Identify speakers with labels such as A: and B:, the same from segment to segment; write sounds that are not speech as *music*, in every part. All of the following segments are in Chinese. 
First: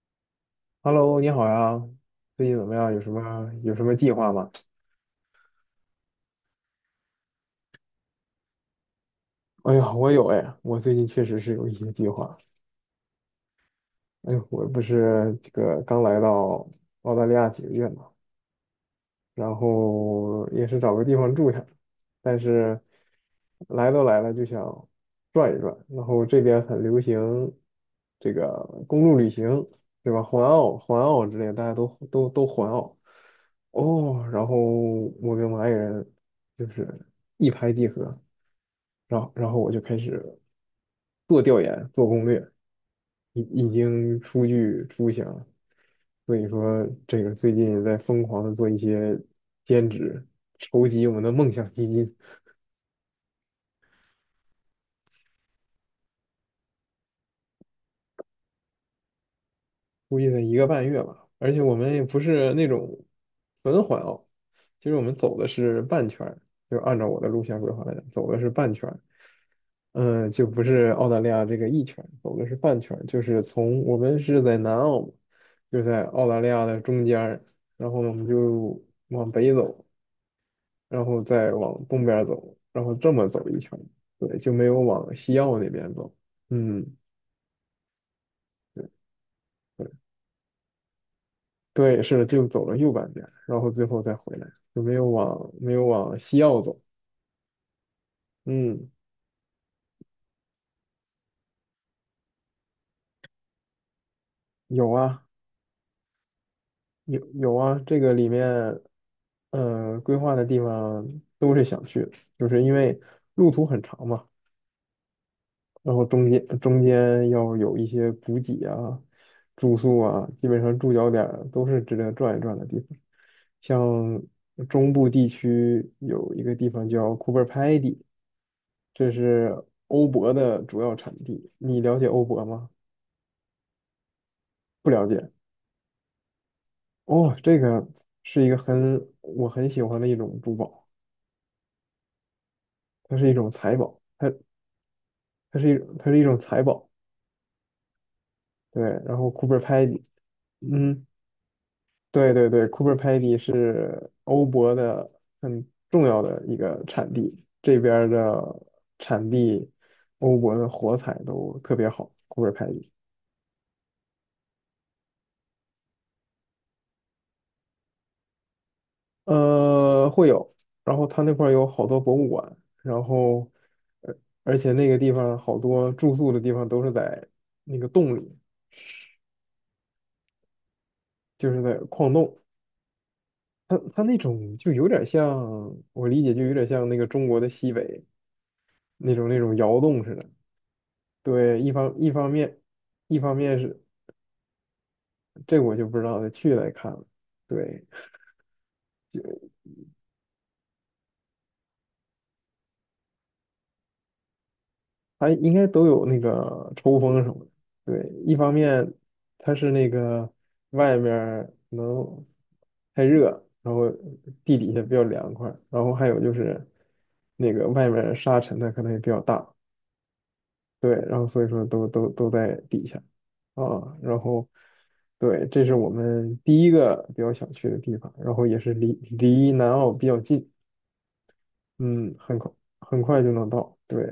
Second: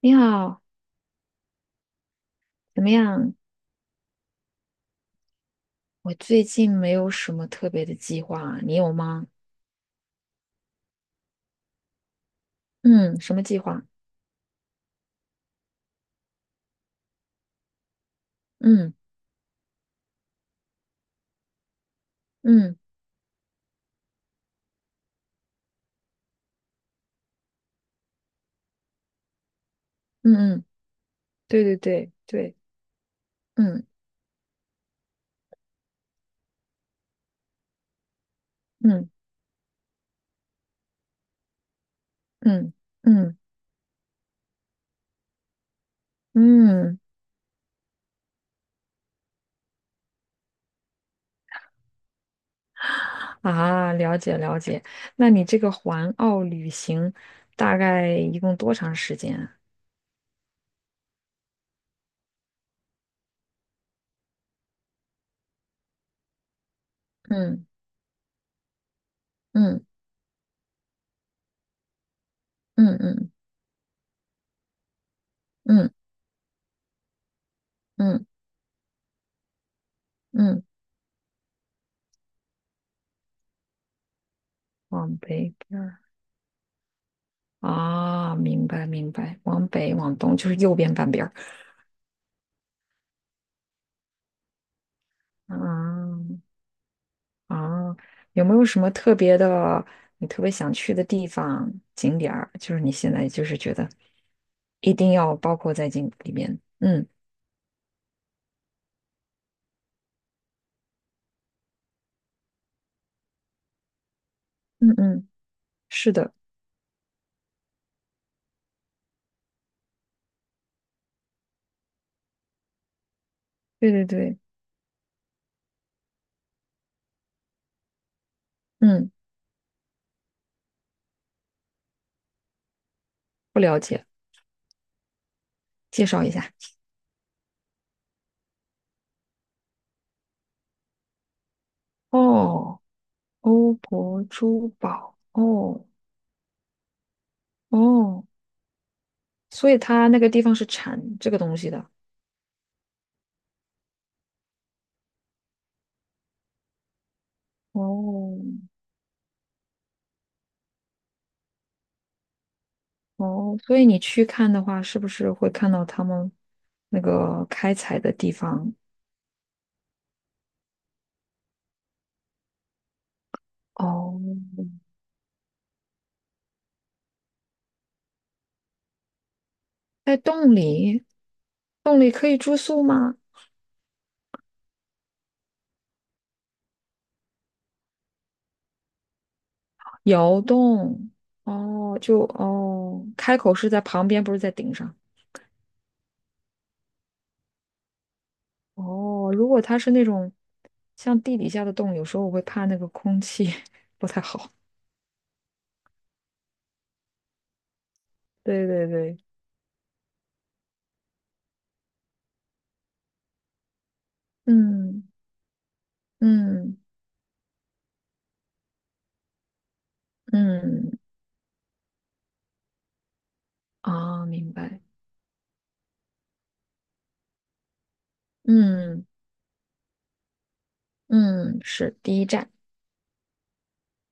A: 你好，
B: Hello，你好呀，最近怎么
A: 怎么
B: 样？有什
A: 样？
B: 么有什么计划吗？
A: 我最近没有什么特别的计划啊，你有吗？
B: 哎呀，我有哎，我最近确实是有一些计划。
A: 嗯，什么计划？
B: 哎呦，我不是这个刚来到澳大利亚几个月嘛，
A: 嗯
B: 然后也是找个地方住下，但
A: 嗯
B: 是来都来了就想转一转。然后这边很流行这个公路旅行，对吧？环
A: 嗯嗯，
B: 澳、环澳之类的，
A: 对
B: 大家
A: 对
B: 都
A: 对
B: 都都
A: 对，
B: 环澳
A: 嗯
B: 哦。然后我跟我爱人就是一拍即合。
A: 嗯
B: 然后我就开始做调研、做攻略，
A: 嗯嗯
B: 已经初具雏形了。所以说，
A: 嗯
B: 这个最近也在疯狂的做一些兼职，筹集我们的梦想基金，
A: 啊，了解了解。那你这个环澳旅行大概一共多长时间啊？
B: 估计得一个半月吧。而且我们也不是那种纯环哦，其实我们走的是半圈儿，就按照我的路线
A: 嗯
B: 规划来讲，走的是半圈。
A: 嗯
B: 嗯，就不是澳大利亚这个一圈，走的是半圈
A: 嗯
B: 儿，就
A: 嗯
B: 是从，我们是在南澳嘛，就
A: 嗯
B: 在澳大利亚的中间儿。然后我
A: 嗯
B: 们就往北走，
A: 嗯，
B: 然后再往东边儿走，然后这么走一圈儿。对，就没有往
A: 往
B: 西
A: 北
B: 澳那
A: 边
B: 边
A: 儿。
B: 走，嗯，
A: 啊，明白
B: 对，
A: 明白，往
B: 对
A: 北往东就是右边半边儿。
B: 对，是的，就走了右半边儿然后最后再回来，就没有往
A: 啊，
B: 没有往西澳走，
A: 啊，有没有什
B: 嗯，
A: 么特别的，你特别想去的地方、景点儿？就是你现在就是觉得
B: 有
A: 一定
B: 啊。
A: 要包括在进里面。嗯
B: 有啊，这个里面，规划的地方都是想去的，就是因为路途很长嘛，
A: 嗯嗯，
B: 然后
A: 是
B: 中
A: 的，
B: 间中间要有一些补给啊、住宿啊，基本上住脚点儿都是值得转一转的地方。
A: 对对
B: 像
A: 对。
B: 中部地区有一个地方叫库珀拍迪，
A: 嗯，
B: 这是欧泊的主要产地。你了解欧泊吗？
A: 不了解，
B: 不了解。
A: 介绍一下。
B: 哦，这个是一个我很喜欢的一种珠宝。
A: 哦，
B: 它是一种
A: 欧
B: 财宝，
A: 泊珠宝，哦。
B: 它是一种财宝，
A: 哦，
B: 对。然后 Cooper
A: 所以
B: Pedy，
A: 它那个地方是
B: 嗯，
A: 产这个东西的。
B: 对对对，Cooper Pedy 是欧泊的很重要的一个产地，这边儿
A: 哦。
B: 的产地，欧泊的火彩都特别好，Cooper Pedy，
A: 哦，所以你去看的话，是不是会看到他们那个开采的地方？
B: 呃，会有。然后它那块儿有好多博物馆，然后，
A: 哦，
B: 而且那个地方好多住宿的地方都是在那个洞里，
A: 在洞里，
B: 就是在
A: 洞里
B: 矿
A: 可
B: 洞。
A: 以住宿吗？
B: 它那种就有点像，我理解就有点像那个中国的西北那种窑洞似的。
A: 窑洞，
B: 对，一方
A: 哦，
B: 一
A: 就
B: 方面，
A: 哦，
B: 一方
A: 开口
B: 面
A: 是在
B: 是
A: 旁边，不是在顶上。
B: 这我就不知道，得去来看了。对，
A: 哦，如果它是那种像地底下的洞，有时候我会怕那个空气 *laughs* 不太好。
B: 它应该都有那个抽风什么的。对，一方
A: 对对
B: 面
A: 对，
B: 它是那个外面儿可能太热，然后地底下比较
A: 嗯
B: 凉快，然后还有就是
A: 嗯
B: 那个外面儿沙尘它可能也比较大，
A: 嗯，
B: 对，然后所以说都在底下啊，然
A: 啊，
B: 后
A: 明白。
B: 对，这是我们第一个比较想去的地方，然后也是离
A: 嗯
B: 离南澳比较近，
A: 嗯，是
B: 嗯，
A: 第一
B: 很
A: 站。
B: 快很快就能到，对。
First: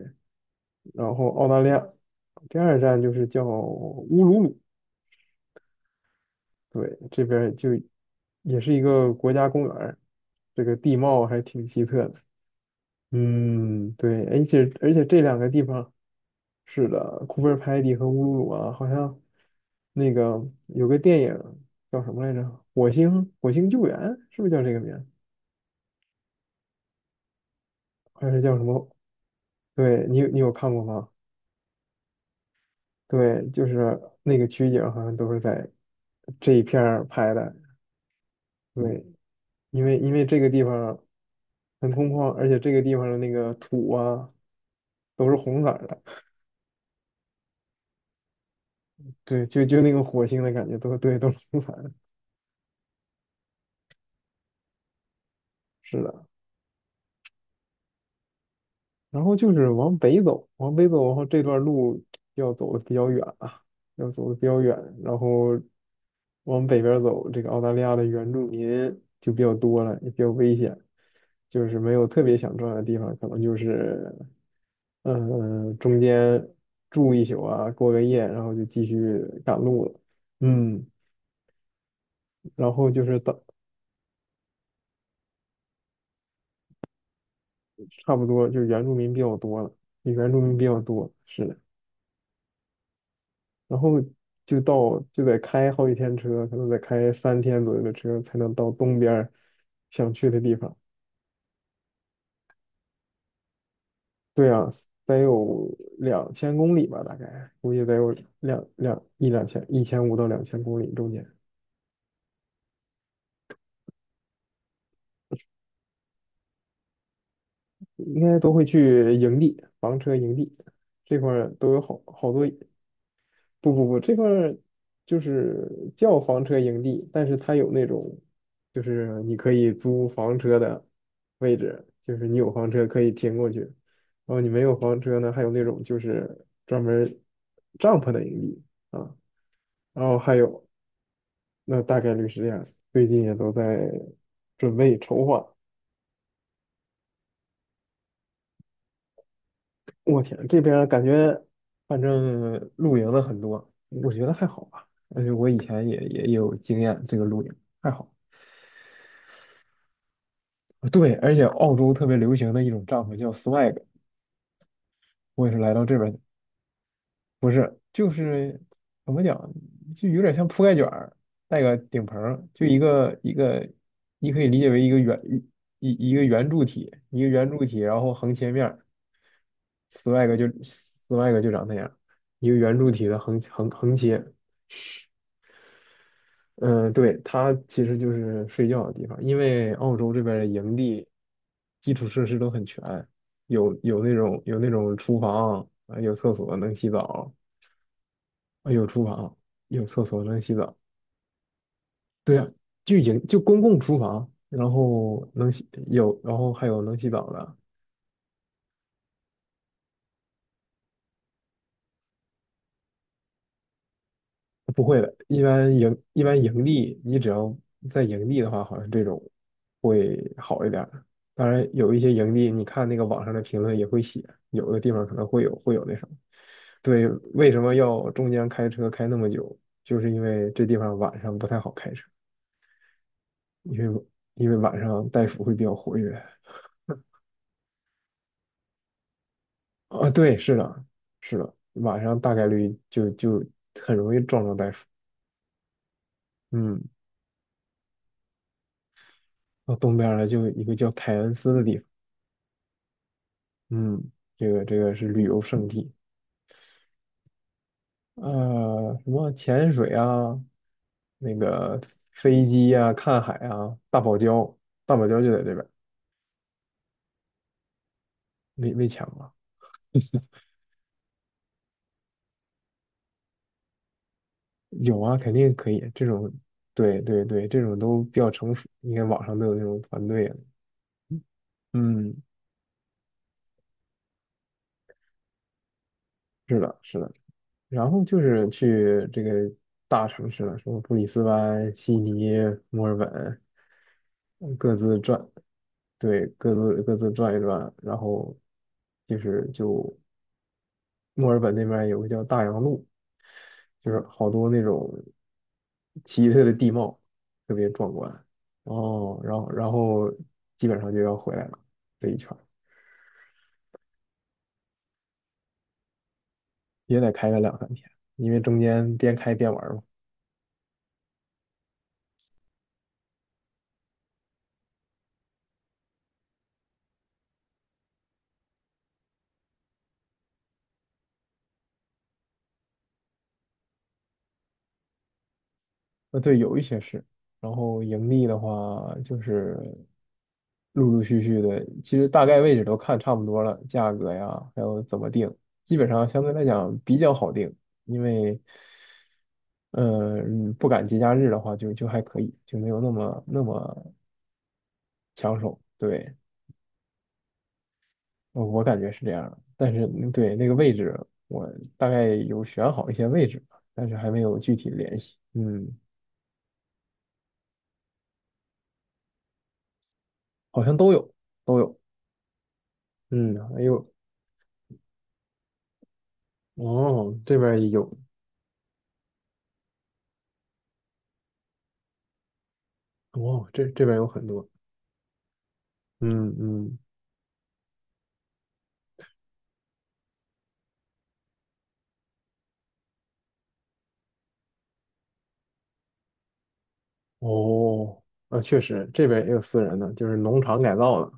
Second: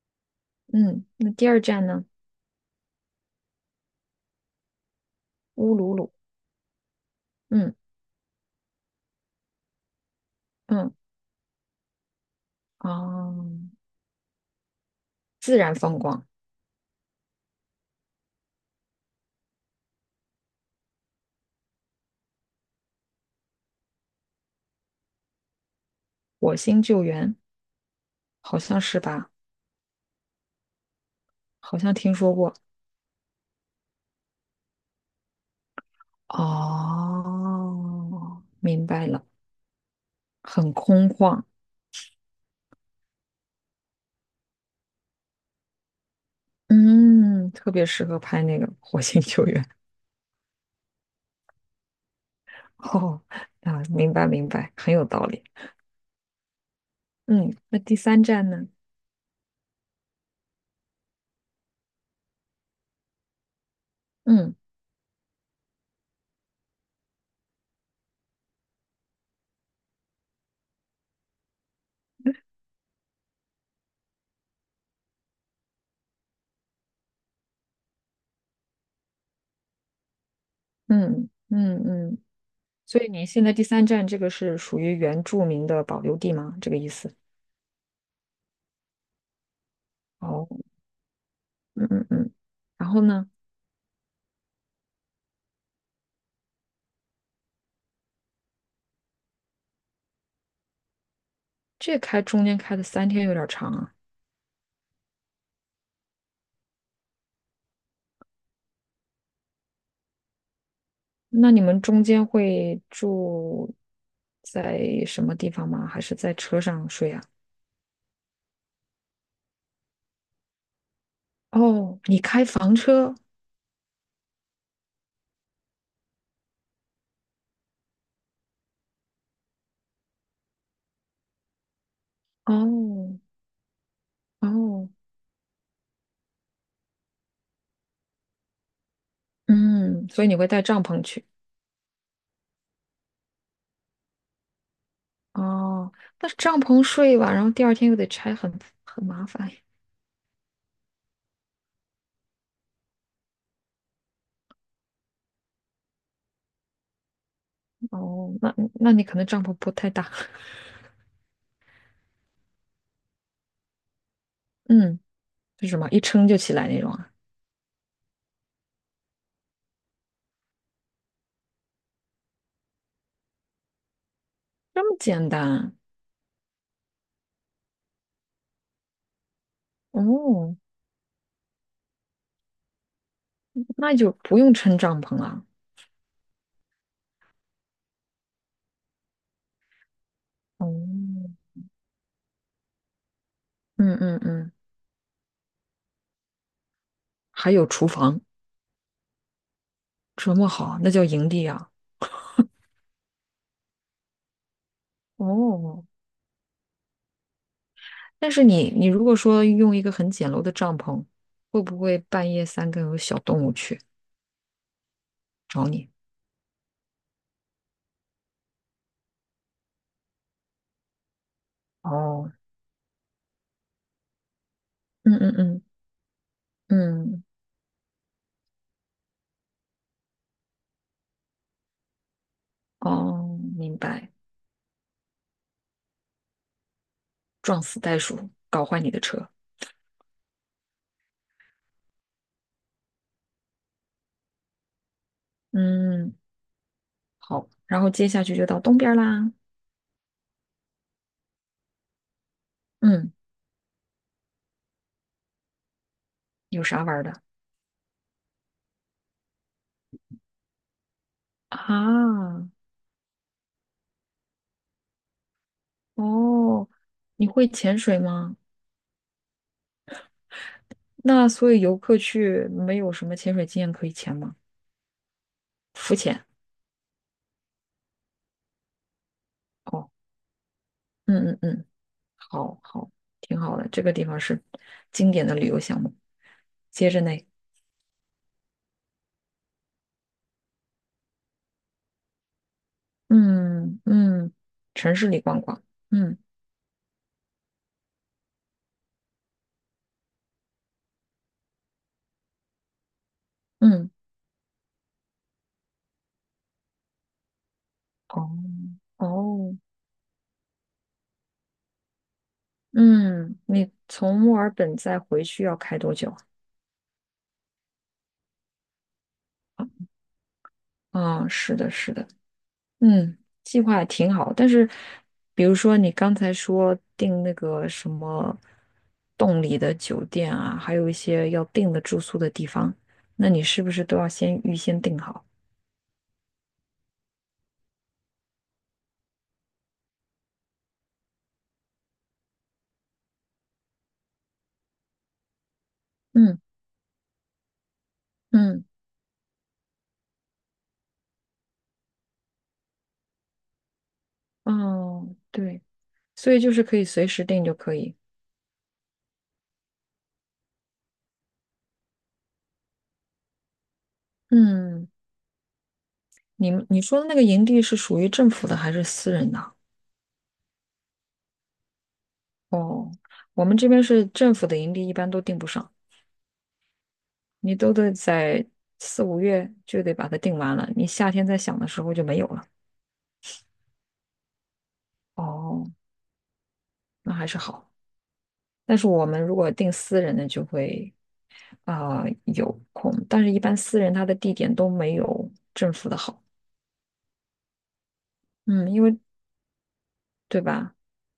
A: 嗯，
B: 然后
A: 那
B: 澳
A: 第
B: 大
A: 二
B: 利亚
A: 站呢？
B: 第二站就是叫乌鲁鲁，
A: 乌鲁鲁。
B: 对，这边儿就
A: 嗯
B: 也是一个国家公园儿，这个
A: 嗯，
B: 地貌还挺奇特的，
A: 啊，
B: 嗯，对，而且这两个
A: 自
B: 地
A: 然
B: 方。
A: 风光。
B: 是的，库贝尔派蒂和乌鲁鲁啊，好像那个有个电影叫什么来着？火星救援是不是叫这个名儿？
A: 火星救援，
B: 还是叫
A: 好
B: 什
A: 像
B: 么？
A: 是吧？
B: 对，你有看过吗？
A: 好像听说过。
B: 对，就是那个取景好像都是在这一片儿拍的。
A: 哦，明
B: 对，
A: 白了。
B: 因为这个地
A: 很
B: 方
A: 空旷。
B: 很空旷，而且这个地方的那个土啊都是红色儿的。
A: 嗯，特别适合拍那个火星
B: *laughs*
A: 救
B: 对，就
A: 援。
B: 就那个火星的感觉都对，都是红色儿的。
A: *laughs* 哦，啊，明白明白，很有道理。
B: 是的。
A: 嗯，那第三站呢？
B: 然后就是往北走，往北走，然后这段路要走的比较远啊，要走的比
A: 嗯
B: 较远，然后往北边走，这个澳大利亚的原住民就比较多了，也比较危险，就是没有特别想转的地方，可能就是，中间住一宿啊，过个夜，然后就继续赶路了，嗯，
A: 嗯嗯嗯，
B: 然后
A: 所
B: 就
A: 以
B: 是
A: 您
B: 到
A: 现在第三站这个是属于原住民的保留地吗？这个意思？
B: 差不多就是原住民比较多了，原住
A: 哦，
B: 民比较多，是的。
A: 嗯嗯嗯。然后呢，
B: 然后就到就得开好几天车，可能得开3天左右的车才能到东边儿想去的地方。
A: 这开中间开的三天有点长啊。
B: 对啊，得有2000公里吧，大概估计得有两两一两千1500到2000公里中间，
A: 那你们中间会住在什么地方吗？还是在车上睡啊？
B: 应该都会去营地，房车营地这块儿都有
A: 哦，
B: 好
A: 你
B: 好
A: 开
B: 多
A: 房车？
B: 不不不，这块儿就是叫房车营地，但是它有那种，就是你可以租房车的位置，就是你有房车可以
A: 哦。
B: 停过去，然后你没有
A: 哦，
B: 房车呢，还有那种就是专门帐篷的营地啊，然
A: 嗯，
B: 后
A: 所以
B: 还
A: 你会带
B: 有，
A: 帐篷去？
B: 那大概率是这样，最近也都在准备筹划。
A: 哦，那帐篷睡吧，然后第二天又得拆很，很麻烦。
B: 我天，这边儿感觉反正露营的很多，我觉得还好吧，而且我以前也有经验，这个露营还好。
A: 哦，那你可能帐篷不太大。
B: 对，而且澳洲特别流行的一种帐篷叫 swag，
A: *laughs* 嗯，
B: 我也是
A: 是
B: 来
A: 什
B: 到
A: 么
B: 这
A: 一
B: 边的，
A: 撑就起来那种啊？
B: 不是，就是怎么讲，就有点像铺盖卷儿，带个顶棚儿，就一个一个，你可以理解为一
A: 这么
B: 个圆
A: 简单？
B: 一一个圆柱体，一个圆柱体，然后横切面儿，swag 就
A: 哦，
B: swag 就长那样，一个圆柱体的横横
A: 那
B: 横
A: 就
B: 切，
A: 不用撑帐篷了。
B: 嗯，对，它其实就是睡觉的地方，因为澳洲这边的营地
A: 哦，
B: 基础设施都很全，有
A: 嗯
B: 有那
A: 嗯
B: 种
A: 嗯，
B: 有那种厨房啊，有厕所能洗澡
A: 还有厨房，
B: 啊，有厨房，有厕所
A: 这
B: 能
A: 么
B: 洗澡，
A: 好，那叫营地啊。
B: 对啊，就公共厨房，然后能洗
A: 哦，
B: 有，然后还有能洗澡的，
A: 但是你如果说用一个很简陋的帐篷，会不会半夜三更有小动物去
B: 不会的，一
A: 找
B: 般
A: 你？
B: 盈一般盈利，你只要在盈利的话，好像这种会好一点儿。当然，有一些
A: 哦，
B: 盈利，你看那个网上的评论也会写，有的地方可
A: 嗯
B: 能
A: 嗯
B: 会有
A: 嗯
B: 会有那什么。对，
A: 嗯，
B: 为什么要中间开车开那么久？就是因为这地方晚上不太好开车，
A: 哦，明
B: 因为
A: 白。
B: 因为晚上袋鼠会比较活跃。
A: 撞死袋鼠，搞坏你的车。
B: 啊，对，是的，是的，晚上大概率就很容易撞上袋鼠。
A: 嗯，
B: 嗯，
A: 好，然后接下去就到东边儿啦。
B: 到东边儿了，就有一个叫凯恩斯的地方。
A: 嗯，
B: 嗯，这个是旅游胜地，
A: 有啥玩儿的
B: 呃，什么潜水啊，那个飞
A: 啊？
B: 机啊，看海啊，大堡礁，大堡礁就在这边儿，
A: 哦，你会潜水吗？
B: 没抢啊，
A: 那所以游客去没有什么潜水经验可以潜吗？
B: 有啊，肯定可以，
A: 浮
B: 这
A: 潜。
B: 种，对对对，这种都比较成熟，你看网上都有那种
A: 哦，
B: 团队啊，
A: 嗯嗯嗯。
B: 嗯，
A: 好好，挺好的。这个地方是经典的旅游项目。
B: 是的，
A: 接
B: 是
A: 着呢，
B: 的，然后就是去这个大城市了，什么布里斯班、悉尼、墨尔本，
A: 嗯嗯，
B: 嗯各
A: 城
B: 自
A: 市里
B: 转，
A: 逛逛。嗯
B: 对，各自转一转，然后就墨尔本那边有个叫大洋路，就
A: 嗯，
B: 是好多那种奇特的地貌，特别壮观。
A: 哦。
B: 哦，然后
A: 哦，
B: 然后基本上就要回来了，这一圈儿
A: 嗯，你从墨尔本再回去要开多久
B: 也得开个2、3天，因为中间边开边玩
A: 啊？
B: 儿嘛。
A: 啊，是的，是的。嗯，计划也挺好，但是比如说你刚才说订那个什么洞里的酒店啊，还有一些要订的住宿的地方，那你是不是都要先预先订好？
B: 对，有一些是，然后盈利的话就是陆陆续续的，其实大概位置都看差不多了，价格呀，还有怎么定，基本上相对
A: 嗯
B: 来讲比较好定，因为，
A: 嗯。
B: 不赶节假日的话就还可以，就没有那么那么
A: 哦，
B: 抢手，
A: 对，
B: 对，
A: 所以就是可以随时定就可以。
B: 我感觉是这样的，但是对那个位置，我大概有选好一些位置，但是还没有具体
A: 嗯，
B: 联系，嗯，
A: 你说的那个营地是属于政府的还是私人的啊？
B: 好像都有都有。
A: 哦，
B: 嗯，
A: 我们
B: 还
A: 这边
B: 有
A: 是政府的营地，一般都定不上，
B: 哦，这边
A: 你
B: 儿也
A: 都得
B: 有，
A: 在四五月就得把它定完了，你夏天再想的时候就没有了。
B: 哦，这边儿有很多，
A: 哦，
B: 嗯嗯，
A: 那还是好。但是我们如果定私人的就会啊、有空，但是一般私人他的地点都没有政府的好。
B: 哦，啊，确
A: 嗯，因
B: 实，
A: 为
B: 这边儿也有私人的，就是农
A: 对
B: 场
A: 吧？
B: 改造的，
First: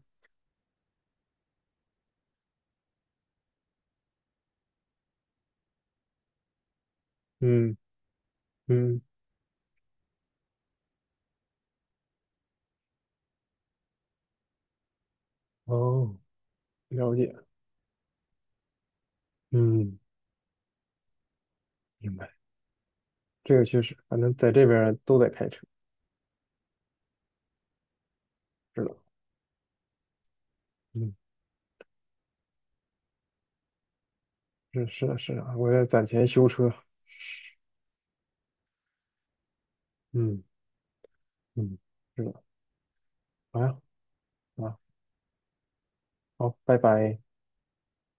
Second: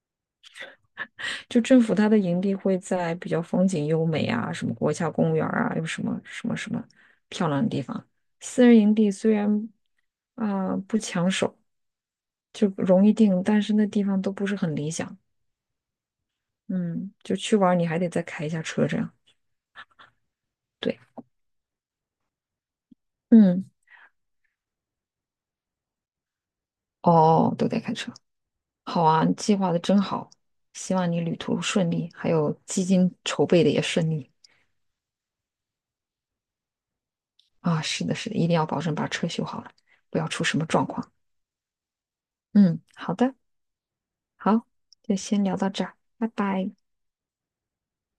A: 就政府它的营地会在比较风景优美啊，什么国家公园儿啊，有什么什么什么漂亮的
B: 嗯
A: 地方。私人营
B: 嗯，
A: 地虽然啊、呃不抢手，就容易定，但是那地方都不是很理想。
B: 哦，
A: 嗯，
B: 了解，
A: 就去玩儿你还得再开一下车这样。
B: 嗯，
A: 对，
B: 明白，这个
A: 嗯，
B: 确实，反正在这边儿都得开车，
A: 哦，都得开车。
B: 是的，
A: 好啊，你计划的真好，希望
B: 嗯，
A: 你旅途顺利，还有基金筹备的也顺利
B: 是的，是的，我在攒钱修车，
A: 啊。是的，是的，一定要保证把车修好了，不要
B: 嗯
A: 出什么状况。
B: 嗯，是的，
A: 嗯，好的。
B: 好呀，
A: 好，
B: 啊，
A: 就先聊到这儿，拜
B: 好，
A: 拜。
B: 拜拜。